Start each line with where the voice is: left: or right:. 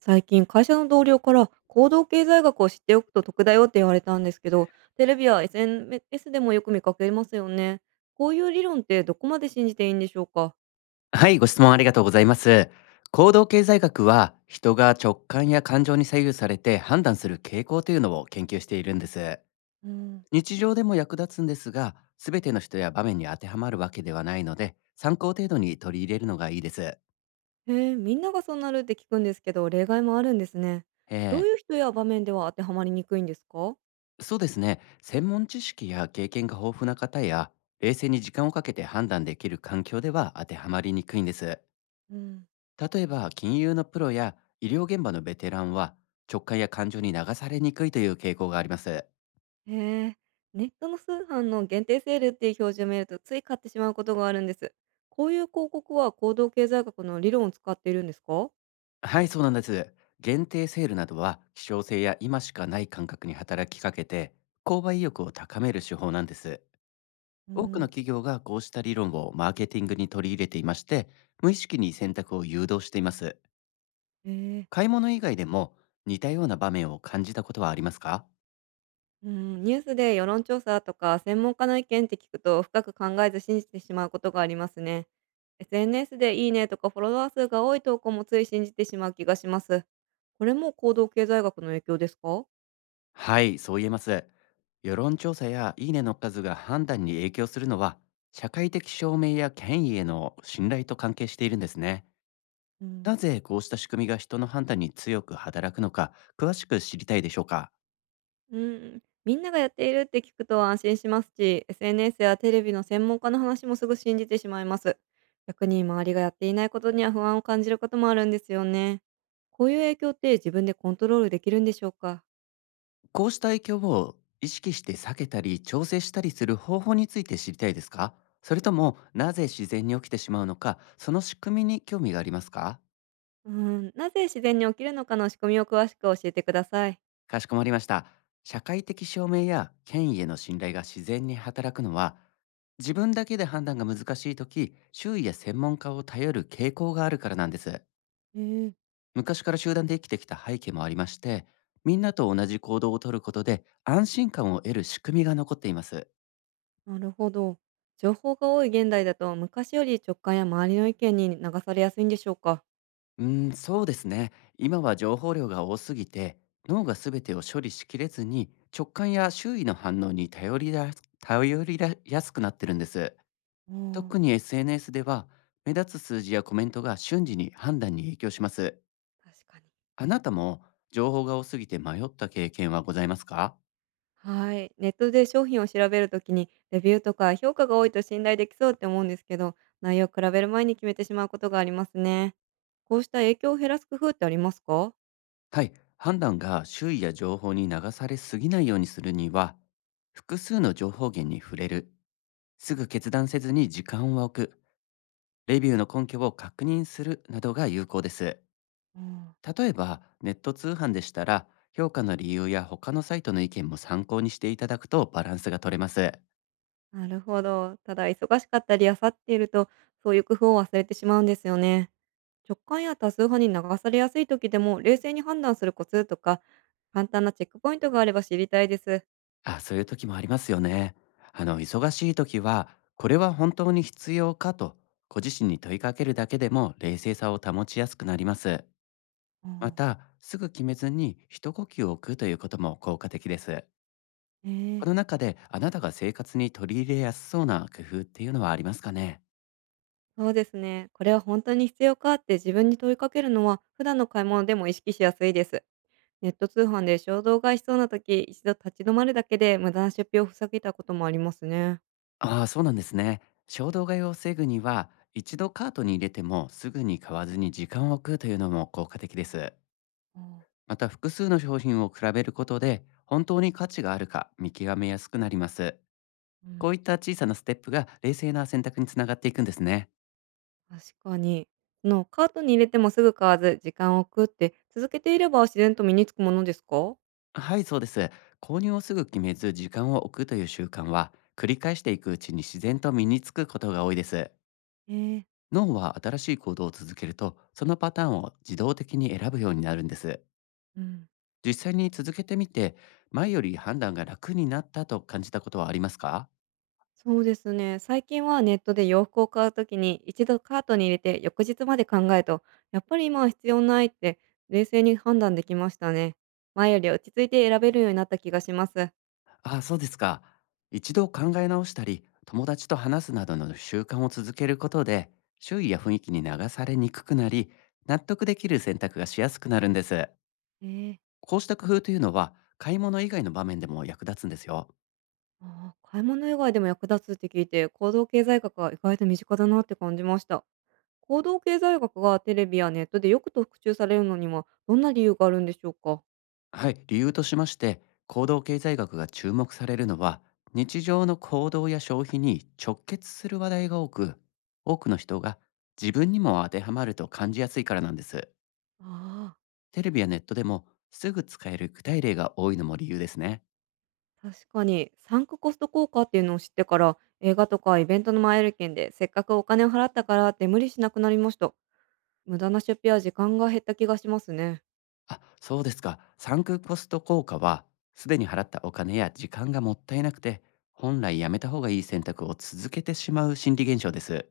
right: 最近会社の同僚から行動経済学を知っておくと得だよって言われたんですけど、テレビや SNS でもよく見かけますよね。こういう理論ってどこまで信じていいんでしょうか。
left: はい、ご質問ありがとうございます。行動経済学は、人が直感や感情に左右されて判断する傾向というのを研究しているんです。
right: うん。
left: 日常でも役立つんですが、すべての人や場面に当てはまるわけではないので、参考程度に取り入れるのがいいです。
right: へえ、みんながそうなるって聞くんですけど、例外もあるんですね。どう
left: え
right: いう人や場面では当てはまりにくいんですか。
left: そうですね。専門知識や経験が豊富な方や、冷静に時間をかけて判断できる環境では当てはまりにくいんです。
right: うん。
left: 例えば金融のプロや医療現場のベテランは直感や感情に流されにくいという傾向があります。
right: へえ、ネットの通販の限定セールっていう表示を見るとつい買ってしまうことがあるんです。こういう広告は行動経済学の理論を使っているんですか。
left: はい、そうなんです。限定セールなどは希少性や今しかない感覚に働きかけて購買意欲を高める手法なんです。
right: う
left: 多くの
right: ん。
left: 企業がこうした理論をマーケティングに取り入れていまして、無意識に選択を誘導しています。
right: へえ。
left: 買い物以外でも似たような場面を感じたことはありますか？
right: うん、ニュースで世論調査とか専門家の意見って聞くと深く考えず信じてしまうことがありますね。SNS でいいねとかフォロワー数が多い投稿もつい信じてしまう気がします。これも行動経済学の影響ですか。
left: はい、そう言えます。世論調査やいいねの数が判断に影響するのは、社会的証明や権威への信頼と関係しているんですね。
right: う
left: な
right: ん。
left: ぜこうした仕組みが人の判断に強く働くのか、詳しく知りたいでしょうか。
right: うん、みんながやっているって聞くと安心しますし、SNS やテレビの専門家の話もすぐ信じてしまいます。逆に周りがやっていないことには不安を感じることもあるんですよね。こういう影響って自分でコントロールできるんでしょうか。
left: こうした影響を意識して避けたり調整したりする方法について知りたいですか？それとも、なぜ自然に起きてしまうのか、その仕組みに興味がありますか？
right: うん、なぜ自然に起きるのかの仕組みを詳しく教えてください。
left: かしこまりました。社会的証明や権威への信頼が自然に働くのは、自分だけで判断が難しいとき、周囲や専門家を頼る傾向があるからなんです。
right: えー。
left: 昔から集団で生きてきた背景もありまして、みんなと同じ行動をとることで安心感を得る仕組みが残っています。
right: なるほど。情報が多い現代だと昔より直感や周りの意見に流されやすいんでしょうか。
left: うーん、そうですね。今は情報量が多すぎて、脳が全てを処理しきれずに、直感や周囲の反応に頼りやすくなってるんです。特
right: あ、
left: に SNS では目立つ数字やコメントが瞬時に判断に影響します。
right: 確かに。
left: あなたも情報が多すぎて迷った経験はございますか？
right: はい。ネットで商品を調べるときに、レビューとか評価が多いと信頼できそうって思うんですけど、内容を比べる前に決めてしまうことがありますね。こうした影響を減らす工夫ってありますか。
left: はい、判断が周囲や情報に流されすぎないようにするには、複数の情報源に触れる、すぐ決断せずに時間を置く、レビューの根拠を確認するなどが有効です。
right: あん、
left: 例えばネット通販でしたら、評価の理由や他のサイトの意見も参考にしていただくとバランスが取れます。
right: なるほど。ただ、忙しかったり、漁っていると、そういう工夫を忘れてしまうんですよね。直感や多数派に流されやすい時でも、冷静に判断するコツとか、簡単なチェックポイントがあれば知りたいです。
left: あ、そういう時もありますよね。あの、忙しい時は、これは本当に必要かと、ご自身に問いかけるだけでも冷静さを保ちやすくなります。
right: う
left: ま
right: ん。
left: た、すぐ決めずに一呼吸を置くということも効果的です。
right: え
left: こ
right: え、
left: の中で、あなたが生活に取り入れやすそうな工夫っていうのはありますかね？
right: そうですね。これは本当に必要かって自分に問いかけるのは、普段の買い物でも意識しやすいです。ネット通販で衝動買いしそうな時、一度立ち止まるだけで無駄な出費を防げたこともありますね。
left: ああ、そうなんですね。衝動買いを防ぐには、一度カートに入れてもすぐに買わずに時間を置くというのも効果的です。
right: ああ。
left: また複数の商品を比べることで本当に価値があるか見極めやすくなります。
right: う
left: こう
right: ん。
left: いった小さなステップが冷静な選択につながっていくんですね。
right: 確かに。そのカートに入れてもすぐ買わず、時間を食って続けていれば自然と身につくものですか？
left: はい、そうです。購入をすぐ決めず時間を置くという習慣は繰り返していくうちに自然と身につくことが多いです。
right: えー。
left: 脳は新しい行動を続けるとそのパターンを自動的に選ぶようになるんです。
right: うん。
left: 実際に続けてみて前より判断が楽になったと感じたことはありますか？
right: そうですね。最近はネットで洋服を買うときに、一度カートに入れて翌日まで考えと、やっぱり今は必要ないって冷静に判断できましたね。前より落ち着いて選べるようになった気がします。
left: ああ、そうですか。一度考え直したり、友達と話すなどの習慣を続けることで、周囲や雰囲気に流されにくくなり、納得できる選択がしやすくなるんです。
right: え。
left: こうした工夫というのは、買い物以外の場面でも役立つんですよ。
right: ああ、買い物以外でも役立つって聞いて、行動経済学は意外と身近だなって感じました。行動経済学がテレビやネットでよく特注されるのにはどんな理由があるんでしょうか。
left: はい、理由としまして、行動経済学が注目されるのは、日常の行動や消費に直結する話題が多く、多くの人が自分にも当てはまると感じやすいからなんです。
right: ああ、
left: テレビやネットでもすぐ使える具体例が多いのも理由ですね。
right: 確かにサンクコスト効果っていうのを知ってから、映画とかイベントの前売り券でせっかくお金を払ったからって無理しなくなりました。無駄な出費や時間が減った気がしますね。
left: あ、そうですか。サンクコスト効果は、すでに払ったお金や時間がもったいなくて、本来やめた方がいい選択を続けてしまう心理現象です。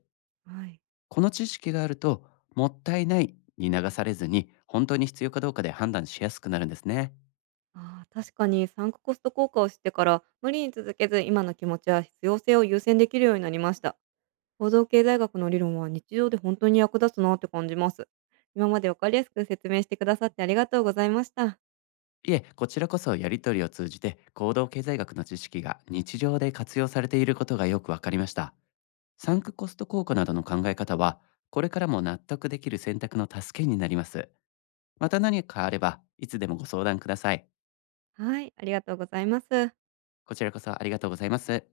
right: はい。
left: この知識があると、もったいないに流されずに、本当に必要かどうかで判断しやすくなるんですね。
right: ああ、確かにサンクコスト効果を知ってから無理に続けず今の気持ちや必要性を優先できるようになりました。行動経済学の理論は日常で本当に役立つなって感じます。今までわかりやすく説明してくださってありがとうございました。
left: いえ、こちらこそやりとりを通じて行動経済学の知識が日常で活用されていることがよくわかりました。サンクコスト効果などの考え方は、これからも納得できる選択の助けになります。また何かあれば、いつでもご相談ください。
right: はい、ありがとうございます。
left: こちらこそありがとうございます。